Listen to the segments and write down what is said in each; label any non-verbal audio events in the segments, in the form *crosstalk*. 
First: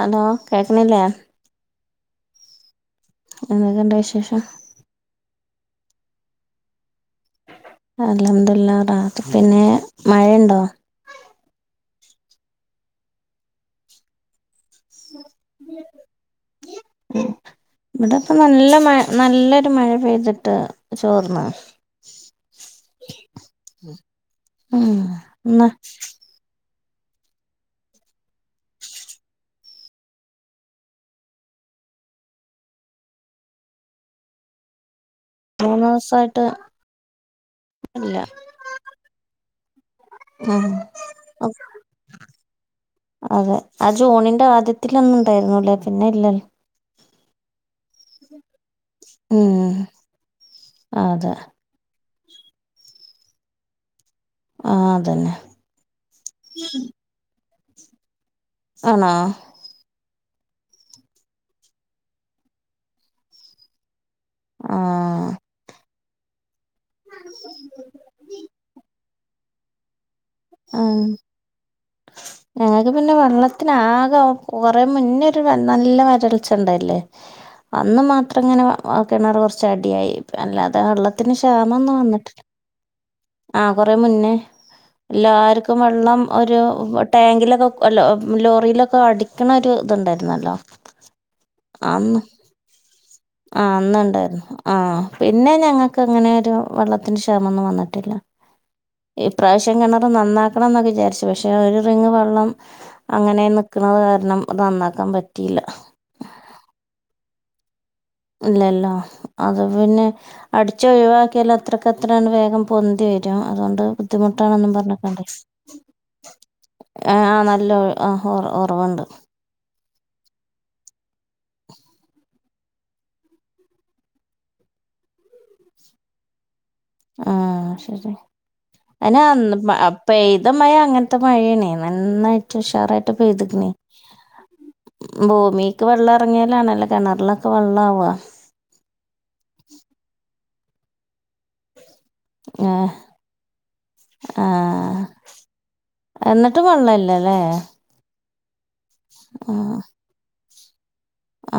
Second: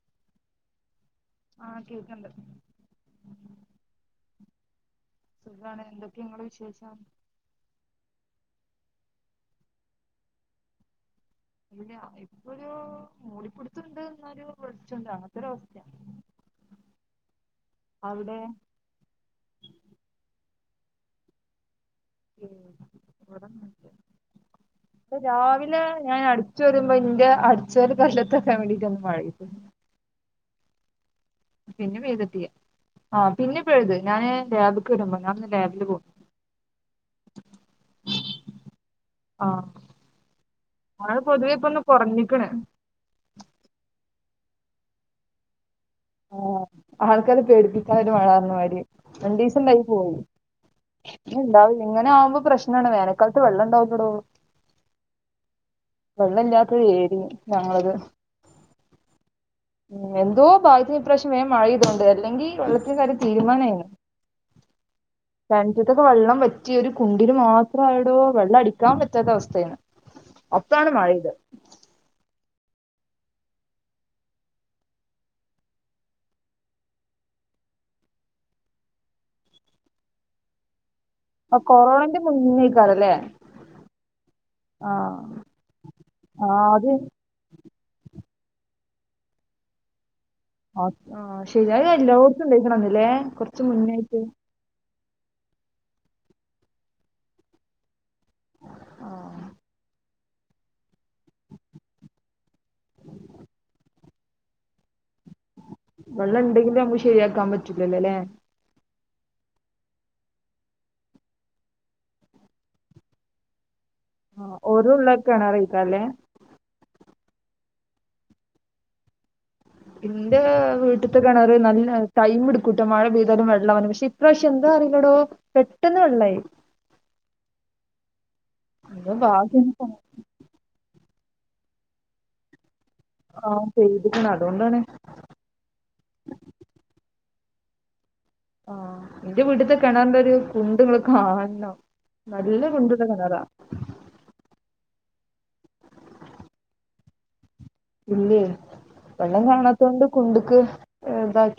Hello കേക്ക്‌ണില്ലേ ആ കേക്ക്‌ണ്ട് എന്തൊക്കെണ്ട് വിശേഷം സുഖാണ് എന്തൊക്കെ ങ്ങളെ വിശേഷം അൽഹം ദുല്ലില്ലാ റാഹതന്നെ മഴയ്ണ്ടോ *unintelligible* ഇപ്പൊരു മൂടിപ്പിടുത്തുണ്ട് എന്നാലും *unintelligible* അങ്ങനെത്തൊരു അവസ്ഥയാ ഉം ഇവിടെ ഇപ്പ നല്ല മഴ നല്ലൊരു മഴ പെയ്തിട്ട് ചോർന്ന് ഇവിടൊന്നുല്ല ഉം എന്നാ *unintelligible* ന്റെ അടിച്ചേല് *unintelligible* വേണ്ടിട്ട് ഒന്ന് മഴ പെയ്ത് പിന്നെ വീടെത്തിയെ ആ പിന്നെ പെയ്ത് ഞാന് ലാബ്ക്ക് വരുമ്പോ ഞാനിന്ന് ലാബില് മൂന്നു പോവും ദിവസായിട്ട് ഇല്ല ആഹ് ഉം മഴ പൊതുവെ ഇപ്പൊന്ന് *unintelligible* കൊറഞ്ഞിക്ക്ണ് അതെ അടുത് ജൂണിന്റെ ആദ്യത്തിലൊന്നും ഉണ്ടായിരുന്നുല്ലേ പിന്നെ ഇല്ലല്ലോ ആഹ് ആൾക്കാരെ പേടിപ്പിച്ച് അങ്ങനൊരു മഴ വന്ന മാതിരി, ഉം രണ്ടീസം പെയ്ത് പോയി, അതെ ഇനി ഇണ്ടാവില്ല ഇങ്ങനാവൂ ഇപ്പ പ്രശ്നമാണ് വേനക്കാലത്ത് വെള്ളണ്ടാവൂലെടോ ആ അതന്നെ വെള്ളല്ലാത്ത ഒരു ഏരിയേം ഞങ്ങളത് ആണോ എന്തോ ഭാഗ്യത്തിന് ഇപ്രാശ്യം വേം മഴ പെയ്തൊണ്ട് അല്ലെങ്കി വെള്ളത്തിൻ്റെ കാര്യം തീരുമാനമായിന് ആ തനിച്ചത്തൊക്കെ വെള്ളം വറ്റ് പറ്റിയ ഒരു കുണ്ടില് മാത്രം ആയിടോ വെള്ളം അടിക്കാൻ പറ്റാത്ത അവസ്ഥയായിണ് അപ്പാണ് മഴ പെയ്തേ ഞങ്ങക്ക് പിന്നെ വെള്ളത്തിനാകെ കൊറേ മുന്നേ ഒരു നല്ല വരൾച്ച ഉണ്ടായില്ലേ അന്ന് മാത്രം ഇങ്ങനെ കിണർ കുറച്ച് അടിയായി അല്ലാതെ വെള്ള ള്ളത്തിന് ആ ക്ഷാമൊന്നും കൊറോണന്റെ വന്നിട്ടില്ല മുന്നേക്കാരല്ലേ ആ കൊറേ മുന്നേ ആഹ് എല്ലാവർക്കും വെള്ളം ഒരു ആഹ് അത് വ ടാങ്കിലൊക്കെ വ അല്ലോ ലോറിയിലൊക്കെ അടിക്കണ ഒരു ഇതുണ്ടായിരുന്നു ന്നല്ലോ ആഹ് ശരിയാ അത് ആന്നു എല്ലോടത്തും ഉണ്ടായിക്കണന്നില്ലേ കൊറച്ച് ആ മുന്നായിട്ട് അന്നുണ്ടായിരുന്നു ആഹ് പിന്നെ ഞങ്ങൾക്ക് അങ്ങനെ ഒരു വെള്ളത്തിന് ക്ഷാമൊന്നും വന്നിട്ടില്ല ഈ ആഹ് പ്രാവശ്യം ശം കിണർ നന്നാക്കണന്നൊക്കെ വിചാരിച്ചു പക്ഷെ ഒരു റിംങ് വെള്ളം അങ്ങനെ നിക്കണത് കാരണം ന നന്നാക്കാൻ പറ്റു വെള്ളം ഇണ്ടെങ്കിൽ നമ്മക്ക് ശരിയാക്കാൻ പറ്റു ഇല്ലല്ലോ അത് പിന്നെ അടിച്ച് ഒഴിവാക്കിയാൽ അത്രക്കത്രയാണ് വേഗം പൊന്തി വരും അതുകൊണ്ട് ആഹ് ബുദ്ധിമുട്ടാണൊന്നും ഓരോ ഉള്ള പറഞ്ഞക്കണ്ടേ കിണറേക്കാരല്ലേ ആ ആ നല്ല ഒ അ ഒറവുണ്ട് ഇന്റെ വീട്ട്ത്തെ കിണറ് നല്ല ടൈം എടുക്കൂട്ടോ മഴ പെയ്താലും വെള്ള ആവാൻ പക്ഷെ ഇപ്രാവശ്യം എന്താ അറിയില്ലടോ പെട്ടെന്ന് വെള്ളായി ആ ശരി എന്തോ അയിന് അന്ന് ഭാഗ്യം പെയ്ത മഴ അങ്ങനത്തെ നത്തെ മഴ ആണെ നന്നായിട്ട് ഉഷാറായിട്ട് ടെ ആ പെയ്ത്ക്ണെ പെയ്ത്ക്ക്ണ് അതോണ്ടാണ് ഭൂമിക്ക് വെള്ളം എർങ്ങിയാലാണല്ലോ കെണർല വെള്ളാവ ആഹ് ഇന്റെ വീട്ട്ത്തെ കെണറിന്റെ ഒരു കുണ്ട് ങ്ങള് കാണം നല്ല ഏ, കുണ്ട്ള്ള കെണറാ ആ എന്നിട്ടും വെള്ളല്ലല്ലേ? ഇല്ലേ വെള്ളം കാണാത്തൊണ്ട് കുണ്ടുക്ക്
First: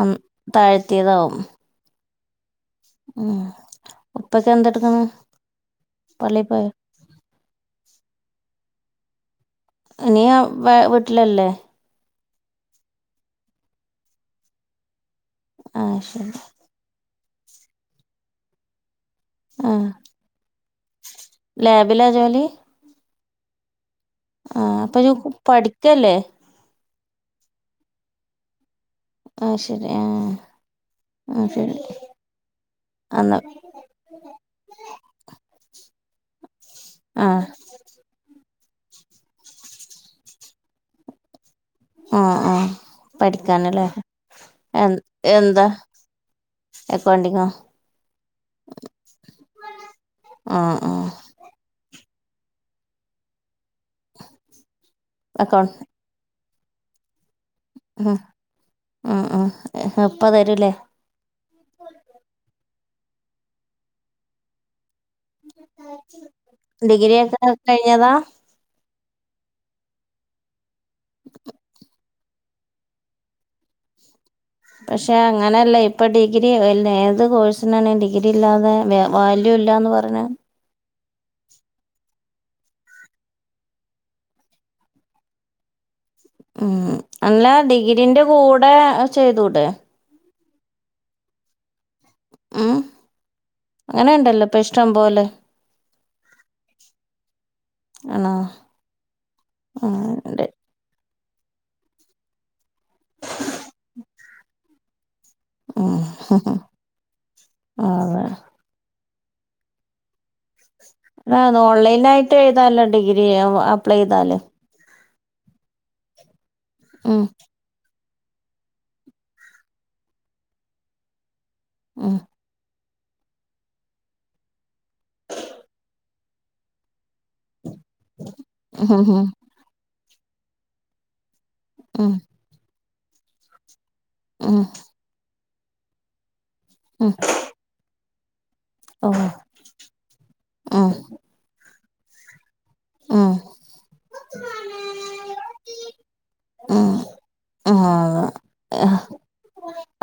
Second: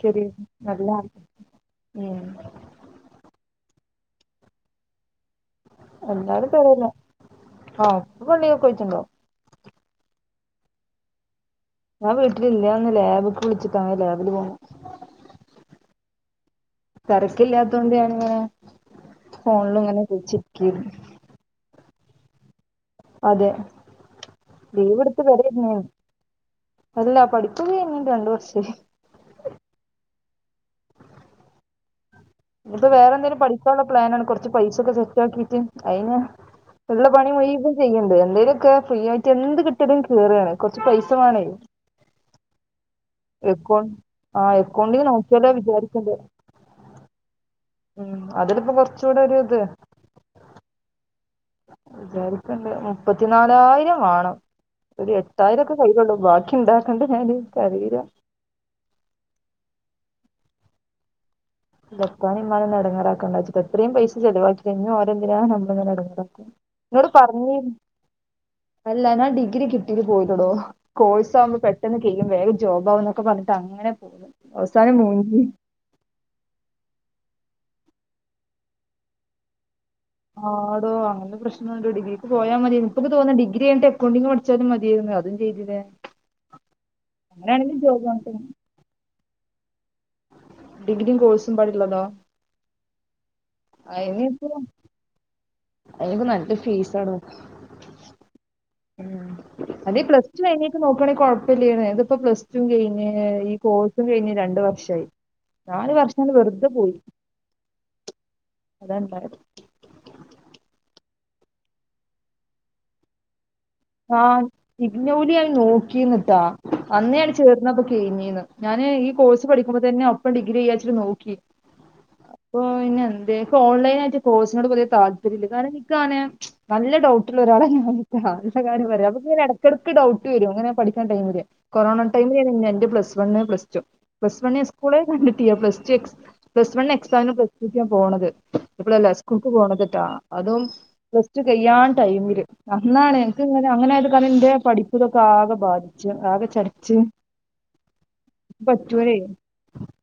അന്ന് അല്ല താഴ്ത്തിയതാവും ഉം ഉം ഉപ്പക്കെ എന്താട്ക്ക്ണ്? എല്ലാരും പേരെലാ ആഹ് ഉപ്പ പള്ളിക്കക്ക് പൊയ്റ്റ്ണ്ടാവും നീ അ വീട്ട്ലല്ലേ? ഞാൻ വീട്ട്ലില്ലന്ന് ലാബ്ക്ക് വിൾച്ച്ക്ക്ന് ലാബില് പോന്നു ആഹ് ശെരി തിരക്കില്ലാതോണ്ട് ഞാനിങ്ങനെ ആഹ് ഫോണ്ല്ങ്ങനെ കളിചിരിക്കേണ്. ഫിലാ ജോലി? അതെ ആഹ് അപ്പൊ ഇയ്യ് ലീവിടുത്ത് വെരേര്ന്ന് പഠിക്കല്ലേ അല്ല പഠിപ്പൊക്കെ കൈഞ്ഞിട്ട് രണ്ട് വർഷേയി. ആഹ് ശരി ആഹ് ആഹ് ശരി ഇപ്പൊ വേറെ അന്ന് എന്തെങ്കിലും പഠിക്കാനുള്ള പ്ലാനാണ്. കുറച്ച് പൈസൊക്കെ സെറ്റ് ആക്കിട്ട് അയിന് ള്ള പണി ആഹ് മുയ് വൻ ചെയ്യണ്ട്. എന്തേലുമൊക്കെ ഫ്രീ ആയിട്ട് എന്ത് കിട്ട്യലും കേറാണ്. കൊർച്ച് പൈസ വേണേ ആഹ് ആഹ് എക്കോ പഠിക്കാനല്ലേ ആഹ് എ എക്കോണ്ട്ല് നോക്കിയാലോ എന്താ വിചാരിക്ണ്ടേ അക്കൗണ്ടിങ്ങോ ഉം അതില് പ്പോ കൊർചൂടെ ഒരു ഇത് ആഹ് ആഹ് വിചാരിക്കണ്ട് മുപ്പത്തിനാലായിരം വാണം. ഒരു എട്ടായിരംഒക്കെ അക്കൗണ്ട് കൈലുള്ളൂ. ബാക്കി ണ്ടാക്കണ്ടെ ഞാന്. എനിക്കറിയില്ല ഹ്ഹ് ഉം ഉം ഹ് പ്പ തരൂല്ലേ? പ്പാനിം മ്മനിം ഒന്ന് ടങ്ങാറാക്കാണ്ടച്ചിട്ട എത്രയും പൈസ ചെലവാക്കിക്കഴിഞ്ഞു. ഞ് ഓ തെന്തിനാ നമ്മൾങ്ങനെ എടങ്ങറാക്കാ ന്നോട് ഡിഗ്രി ഒക്കെ പർഞ് കഴിഞ്ഞതാ അല്ല ഞാൻ ഡിഗ്രി കിട്ടീട്ട് പോയിലടോ. കോഴ്സ് ആവുമ്പ പെട്ടെന്ന് ചെയ്യും വേഗം ജോബാ ഒന്നൊക്കെ പർഞ്ഞിട്ട് ങ്ങനെ പോകും പക്ഷെ അങ്ങനെയല്ല ഇപ്പ ഡിഗ്രി രി ഒൽ ഏത് കോഴ്സിനാണെ ഡിഗ്രി ഇല്ലാതെ വേ വാല്യൂ ഇല്ലാന്ന് പർ ആടോ അഹ് അന്ന് പ്രശ്നംണ്ട് ഡിഗ്രിക്ക് പോയാ മതിയേര്ന്ന് ഇപ്പക്ക് തോന്ന ഡിഗ്രി കൈഞ്ഞിട്ട് അക്കൗണ്ടിംങ് പഠിച്ചാലും മതിയായിരുന്നു. അതും ചെയ്തില്ല. ഉം അല്ല ഡിഗ്രീന്റെ കൂടെ ചെയ്തൂടേ? ഡിഗ്രിം കോഴ്സും മ്പാടിള്ളതോ ഉം അങ്ങനെണ്ടല്ലോ ഇപ്പ ഇഷ്ടം പോലെ അതിനോക്കെ നല്ല ഫീസാണ് ആണോ ഉം അതെ പ്ലസ് ടു ആഹ് കഴിഞ്ഞിട്ട് നോക്കുയാണെങ്കിൽ കൊ - പ്പ യില്ലെന്നു ഇതിപ്പോ പ്ലസ് കഴിഞ്ഞ് ഈ കോഴ്സും കഴിഞ്ഞ് രണ്ടു വർഷമായി നാല് ഉം വർഷം അങ്ങട് വെറുതെ പോയി അതെ അതാണ്ടായെ ആ ഓൺലൈൻ ആയിട്ട് എഴുതാലോ ഡിഗ്രി അപ്ലൈ ചെയ്താല് ജോലി ഞാൻ നോക്കിരിന്ന് ട്ടോ അന്ന് ഉം ഞാൻ ചേർന്നപ്പോ- കൈഞ്ഞീ ന്ന് ഞാന് ഈ കോഴ്സ് പഠിക്കുമ്പോ തന്നെ ഒപ്പം ഡിഗ്രി ചെയ്യാച്ച്ട്ട് നോക്കി ആ ഇപ്പൊ പിന്നെ എന്തെക്ക് ഓൺലൈൻ ആയിട്ട് കോഴ്സിനോട്വല്യ താല്പര്യമില്ല കാരണം നിക്കാണെ നല്ല ഡൗട്ടുള്ള ഒരാള ഞാൻ എല്ല കാര്യം ഉം പറയാം ഉം അപ്പൊങ്ങെ ഇടക്കട ക്ക് ഡൗട്ട് വരും അങ്ങനെ പഠിക്കുന്ന ടൈമില് കൊറോണ ഉം ടൈമ എന്റെ പ്ലസ് വണ് പ്ലസ്ടു പ്ലസ് ഉം വണ് സ്കൂളേ കണ്ടിട്ടില്ല പ്ലസ് ടു എക്സ് പ്ലസ് വൺ ഉം എക്സാമിന് പ്ലസ് ടുക്ക പോണത് ഇപ്പളല്ല. ഓ സ്കൂക്ക് പോണത്ട്ടാ. അതും ഉം പ്ലസ് റ്റു കയ്യാൻ ടൈമില്. അന്നാണ് ഉം അങ്ങനെ ആയത് കാരണം ന്റെ പഠിപ്പ്തൊക്ക ആകെ ബാധി ച്ച് ആകെ ഉം ചടച്ച് ആഹ് പറ്റു രേ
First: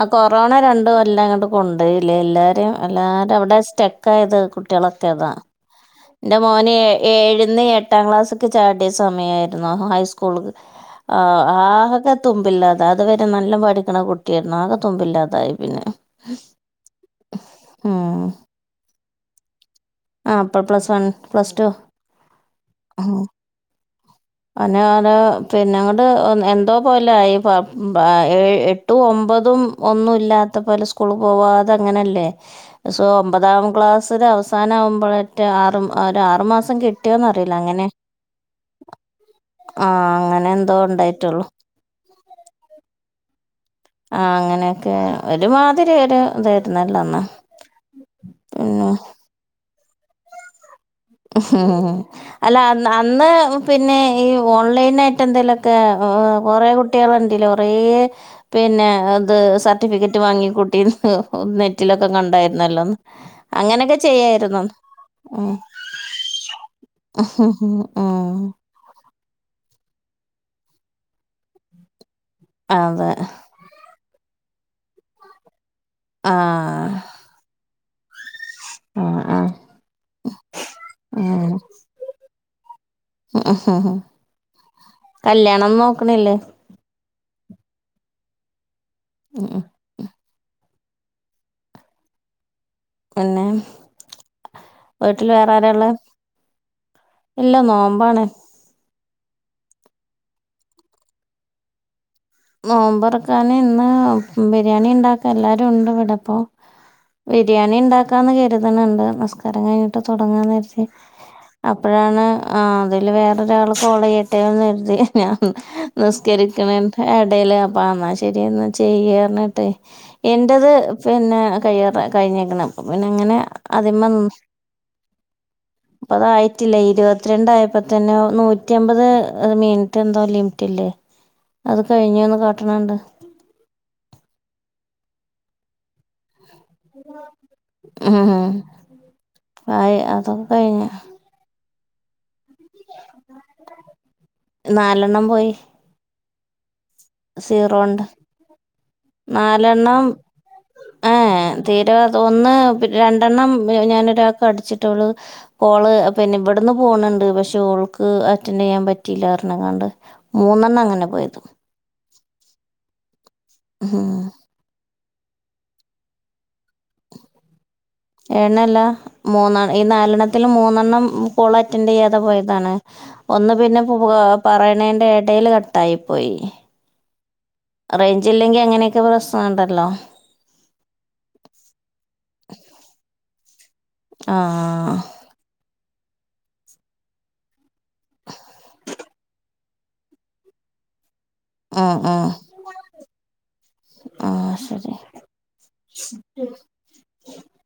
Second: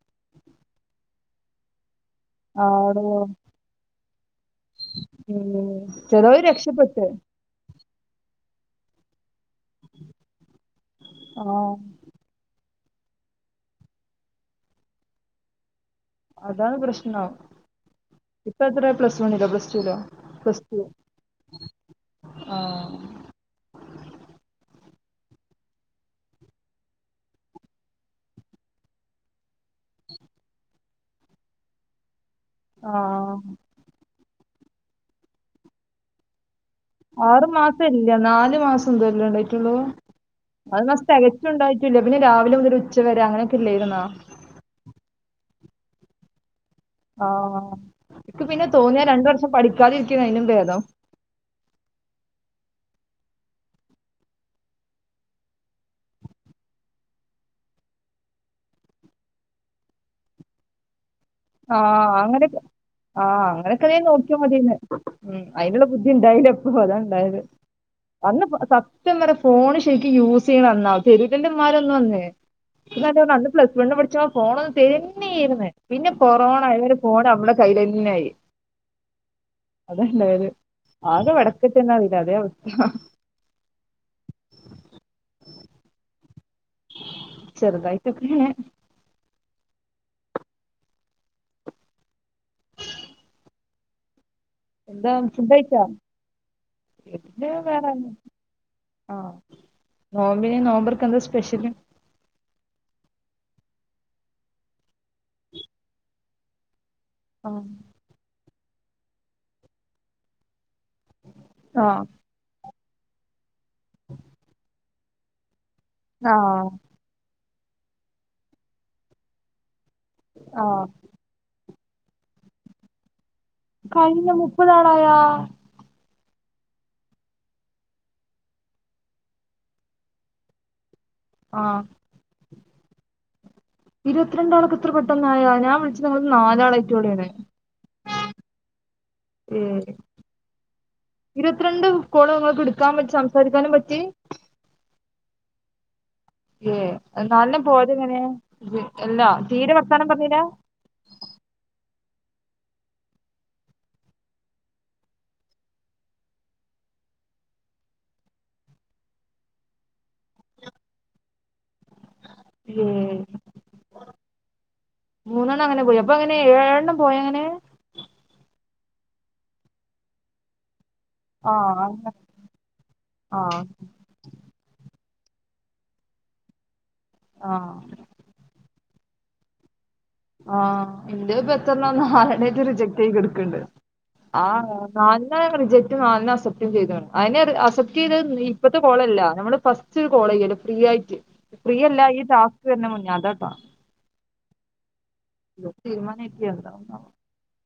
ആ കൊറോണ രണ്ടു കൊല്ല അങ്ങട്ട് കൊണ്ടോയി ല്ലേ എല്ലാരേം ആടോ എല്ലാരും അവിടെ സ്റ്റെക്കായത് കുട്ട്യോളൊക്കതാ ഉം ന്റെ ചെലോര് മോന് രക്ഷപ്പെട്ട് ഏഴ്ന്ന് എട്ടാം ക്ലാസ്സ്ക്ക്‌ ചാട്യ സമയായിര് യിരന്നു ഹയ്സ്കൂൾക്ക്‌ ആഹ് ആകെ തുമ്പില്ലാ അത് വരെ നല്ലം പഠിക്ക്‌ണ കുട്ട്യേര്ന്നു ആകെ തുമ്പില്ലാതായി പിന്നെ അതാണ് പ്രശ്നം ഉം ഇപ്പെ ത്ത്രേ പ്ലസ് വണ്ണിലോ പ്ലസ് ടുലോ ആഹ് പ്പൊ two plus one plus two ആ ഉം ആനേ *unintelligible* *unintelligible* ആ പിന്നെ ങ്ങട്ട് എന്തോ പോല ആയി പ്പൊ എ ഏഴ് എട്ടും ഒമ്പതും ഒന്നു ന്നുല്ലാത്ത പോല സ്കൂള് പോവാതെ അങ്ങനല്ലേ ആ സോ ഒമ്പതാം ക്ലാസ്സില് അവസാന ആവുമ്പോഴെറ്റ ആറ് ഒരാറുമാസ് ആറു മാസ ഇല്ല നാല് മാസം ന്തോ അല്ലേ ള്ളായ്റ്റ്ള്ളൂ ആ അങ്ങനെ എന്തോ അവ്ന്നാസ് ഉണ്ടായിട്ടുള്ളൂ തെകച്ചുണ്ടൊ റ്റില്ല പിന്ന രാവില മുതല് ഉച്ച വരെ അങ്ങനൊ ആഹ് അങ്ങനൊക്കെ ഒരുമാതിരി ഒരു താര് ആഹ് ഇക്ക് പിന്നെ തോന്നി രണ്ട് വർഷം പഠിക്കാതിരിക്ക്‌ന്ന അയ്നും ഭേദം അല്ല അന്ന് പിന്നെ ഈ ഓൺലൈൻ ആയ്റ്റ് എന്തെലൊക്കെ കൊറേ കുട്ട്യാള് ണ്ടില്ലേ കൊറേ പിന്നെ ഇത് സർട്ടിഫിക്കറ്റ് വാങ്ങി കുട്ടിണ് ആ നെറ്റിലൊക്കെ അങ്ങനെയൊക്കെ കണ്ടായിര്ന്നല്ലോ ആ അങ്ങനൊക്ക ചെയ്യാര്ന്ന് ഉം ള്ള ബുദ്ധി ണ്ടായീല പ്പൊ അതാ ണ്ടായത് ഉം അന്ന് സത്ത്യം പറയാ ഫോണ് ശ് രിക്ക് യൂസെയ്യ്ണ അന്നാ തരില്ലല്ലോമ്മാരൊന്നു അന്ന് അതെ *unintelligible* അന്ന് പ്ലസ് വണ് പ ച്ച ഫോണൊന്നു തെരെന്നെയ്യ്ര്ന്ന് പിന്ന ആ കൊറോണ ആയ് ഒരു ഫോൺ നമ്മടെ കയ്യിലെന്നെ ആയി ആ ആ അതല്ല വര് ആക വ്ടക്ക്‌ തന്ന *unintelligible* അതെ അവസ് ഉം കല്യാണം നോക്ക്‌ണില്ലേ ചെറ്തായ്ട്ട് ഉം പിന്നേ എന്താ ഫുഡ്ഡയ്ച്ചോ ഇല്ല നോമ്പാണ് ആഹ് നോമ്പിന് നോമ്പർക്കന്താ സ്പെഷ്യല് നോമ്പറക്കാന് ഇന്ന് ബിരിയാണി ണ്ടാക്കാ എല്ലാരു ഉണ്ട് വ്ടപ്പോ ആ ബിരിയാണി ണ്ടാക്കാന്ന് കര്ത്ണ് ണ്ട് നിസ്കാരം കയിഞ്ഞിട്ട് തുടങ്ങാന്ന് കര്തി ആ അപ്പൊഴാണ് ആ തില് വേറൊരാൾ കോളെയ്യട്ടെന്ന് ര്തി ഞാൻ ആ നിസ്കരിക്ക്‌ണെ എടേല് അപ്പ ന്നാ ശരി എന്നാ ചെയ്യാർഞ്ഞ്ട്ട് ആ എന്റത് പിന്നെ കയ്യാറ കയ്ഞ്ഞിക്ക്‌ണ് അപ്പ പിന്നെ അങ്ങനെ അതിമ്മ കയ്ഞ്ഞ മുപ്പതാടായാ പ്പതായിറ്റില്ല ഇരുവത്ത്രണ്ടായപ്പൊ ത്തന്നെ നൂറ്റി അമ്പത് മിൻറ്റ് എന്തോ ലിംറ്റ് ഇല്ലേ ആ അത് കഴിഞ്ഞ്ന്ന് ന്ന് കാട്ട്ണ് ണ്ട് ത്തൊന്നായൊ ഞാ വിൾച്ച് *unintelligible* ആഹ് ഏ ആയി അതൊക് കഴിഞ്ഞ് ത്രണ്ട് കോള് ങ്ങക്ക് എടുക്കാൻ പച്ച് സംസാരിക്കാനും പറ്റി ണ്ണം പോയി ഏ നാലെണ്ണം പോയത് സീറോണ്ട് എങ്ങനെ എല്ലാ തീരെ നാലെണ്ണം വർത്താനം പർഞ്ഞീലാ റ്റാ ത് ഒന്ന് രണ്ടെണ്ണം ഞാന് ഒരാക്ക്‌ അട്ച്ചിട്ടെള്ളു കോള് പിന്നെ വ്ട്ന്ന് പൊ പോനണ് ണ്ട് പക്ഷെ ഓൾക്ക് അറ്റൻഡെയ്യാൻ പറ്റില്ലാർഞ്ഞ്ങ്ങാണ്ട് മൂന്നെണ്ണം അങ്ങനെ പോയത് ഉം ആഹ് മൂന്നെണ്ണം അങ്ങനെ പോയി അപ്പൊ അങ്ങനെ ഏഴെണ്ണം പോയങ്ങനെ മൂന്ന് ഈ നാലണത്തിൽ മൂന്നെണ്ണം സ്കൂൾ ആഹ് അറ്റൻഡ് അങ്ങനെ ചെയ്യാതെ പോയതാണ് ഒന്ന് ആഹ് പിന്നെ പറയണേണ്ടേ ഇടൽ കട്ടായി പോയി ആഹ് റേഞ്ച് ഇല്ലെങ്കി അങ്ങനെയൊക്കെ പ്രശ്നണ്ടല്ലോ ആഹ് എന്റെ ആ മന്നാലണ്ണം റിജക്റ്റ് ആയി നാലിന് അസപ്റ്റ ചെയ്ത അതിനെ അസപ്റ്റ് ചെയ്തത് ഇപ്പത്തെ കോളല്ല നമ്മള് ഫസ്റ്റ് ഒരു കോള് ചെയ്യല്ല ഫ്രീ ആയിട്ട് ഫ്രീ ഉം, അല്ല ഈ ഉം. ടാസ്ക് തന്നെ മുന്നാതട്ടാ ആ ശരി *inaudible*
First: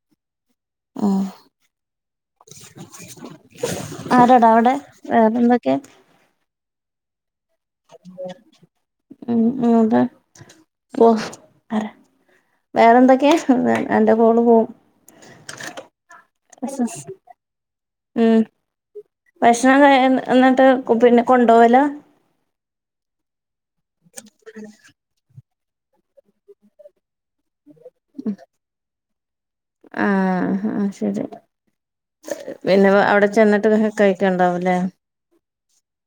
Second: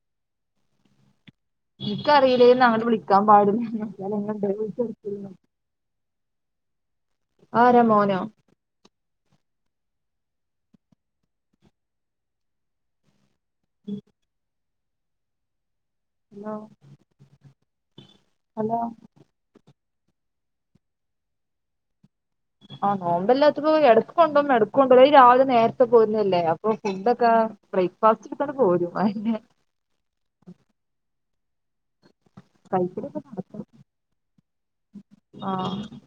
ആഹ് എനിക്കറിയില്ലേന്ന് അങ്ങട്ട് വിളിക്കാൻ പാടില്ലാന്ന് ആരാടാ അവിടെ *inaudible* വേറെന്തൊക്കെയാ ആരാ മോനോ ഉം, ഉം അതെ ഓ പറ വേറെന്തൊക്കെയാ അതെ എന്റെ മോള് പോകും ഹലോ ഉം ഹലോ ഭക്ഷണം എന്ന് പറഞ്ഞാ - എന്നിട്ട് പിന്നെ കൊണ്ടോവില ആഹ് നോമ്പ് ഇല്ലാത്തപ്പോ എടക്ക് കൊണ്ടോവും എടക്ക് കൊണ്ടോവൂല ഈ രാവിലെ നേര- പോരുന്നതല്ലേ അപ്പൊ ഫുഡ്ക്കെ ബ്രേക്ക്ഫാസ്റ്റക്കെ എടുത്തോണ്ട് പോരും അ- ആഹ് ആഹ് ശരി പിന്നെ കഴിക്കലൊക്കെ അവിടെ നടക്കും ചെന്നിട്ട് കഴിക്കണ്ടാവുവോ ആ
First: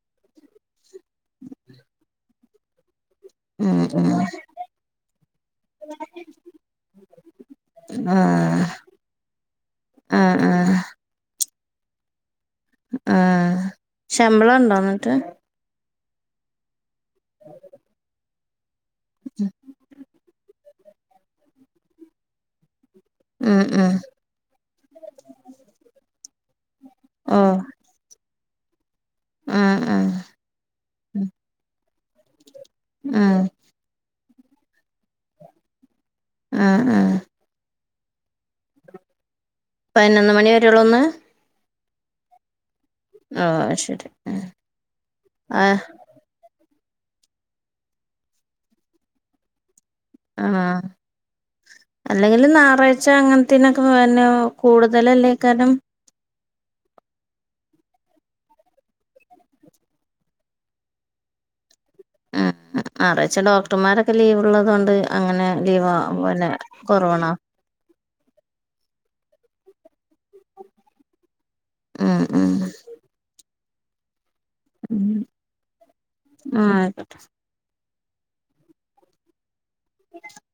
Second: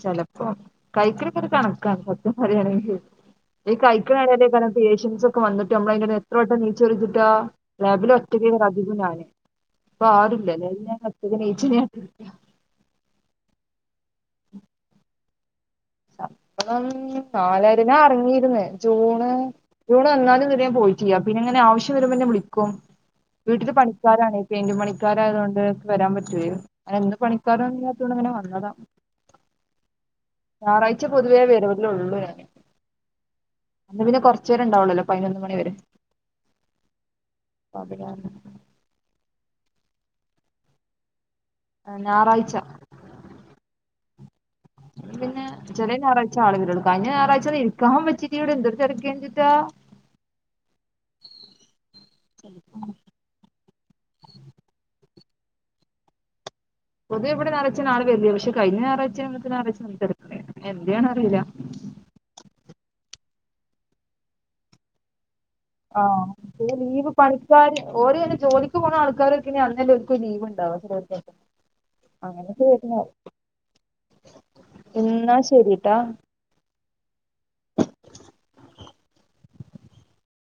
ചെലപ്പോ കഴിക്കലൊക്കെ ഇപ്പോ കണക്കാണ് സത്യം പറയാനിങ്കി- ഉ *inaudible* ഈ ഉം ഉം കഴിക്കനിടയിലെക്കെ ആണ് പേഷ്യൻസ് ഒക്കെ വന്നിട്ട് നമ്മള് എത്ര വട്ടം എണിച്ചു വന്നിട്ടാ *unintelligible* ലാബില് ഒറ്റക്ക് ആഹ് അതിനും ഞാന് ഇപ്പ ആരും ആഹ് ഇല്ല ഞാൻ ആഹ് *unintelligible* ആഹ് ശമ്പളം ഉണ്ടോ എന്നിട്ട് ശമ്പളം നാലായിരം എന്നാ അറിഞ്ഞിരുന്നെ ജൂണ് ജൂണ് വന്നാലും- പിന്നെ പോയിട്ടില്ല പിന്നെ അങ്ങനെ ആവശം വരുമ്പോ എന്നെ വിളിക്കും ഉം വീട്ടില് ഉം പണിക്കാരാണ് പെയിൻ്റ് പണിക്കാരായയതുകൊണ്ട് എനിക്ക് വരാൻ പറ്റൂലാരുന്നു അങ്ങനെ എന്ത് പണിക്കരാണ് എന്ന് ഓർത്ത് അങ്ങനെ വന്നതാ ങാ ങാ ഞായറാഴ്ച പൊതുവേ വരവില ഉള്ളൂരേ. ങാ പിന്നെ കൊറച്ചേരെ ഉണ്ടാവുള്ളല്ലോ പതിനൊന്ന് മണിവരെ. ങാ ങാ അപ്പോഅതുകരണം. പതിനൊന്ന് മണി വരെയുള്ളന്ന്. ആ ഞായറാഴ്ച. ആ ശരി ഹ് പിന്നെ ചെല ഞായറാഴ്ച ആളുകൾ. കഴിഞ്ഞ ഞായറാഴ്ച നിൽക്കാൻ പറ്റിട്ടീല ഇവിടെന്തൊരു തേരക്ക എന്തുട്ട. ആഹ് അല്ലെങ്കിൽ ഞായറാഴ്ച്ച അങ്ങനത്തിനൊക്കെ പിന്നെ കൂടുതലല്ലേ കാരണം പൊതുവേ ഇവിടെ നിറച്ച ആളുകള് വരില്ല പക്ഷെ കഴിഞ്ഞ നിറഴിച്ച അതിൻ്റെ ഞായറായിച്ച നല്ല തേരാക്കായിരുന്നു എന്ത്യന്നു അറിയില്ല. ഉ ഞാറയിച്ച ഡോക്ടർമാരൊക്കെ ലീവുള്ളത് കൊണ്ട് അങ്ങനെ. ലീവ് ആഹ പിന്നെ ലീവ് കുറവാണ് പണിക്കാര് ഓര് തന്നെ ജോലിക്ക് പോകണ ആൾക്കാര് അന്നേല്ല ഒൾക്കും ലീവ് ഉണ്ടാവാ ഉം *inaudible* ഉം അങ്ങന വരുന്നയാ. ഉം എന്നാ ശരിട്ടാ. ആഹ് *inaudible*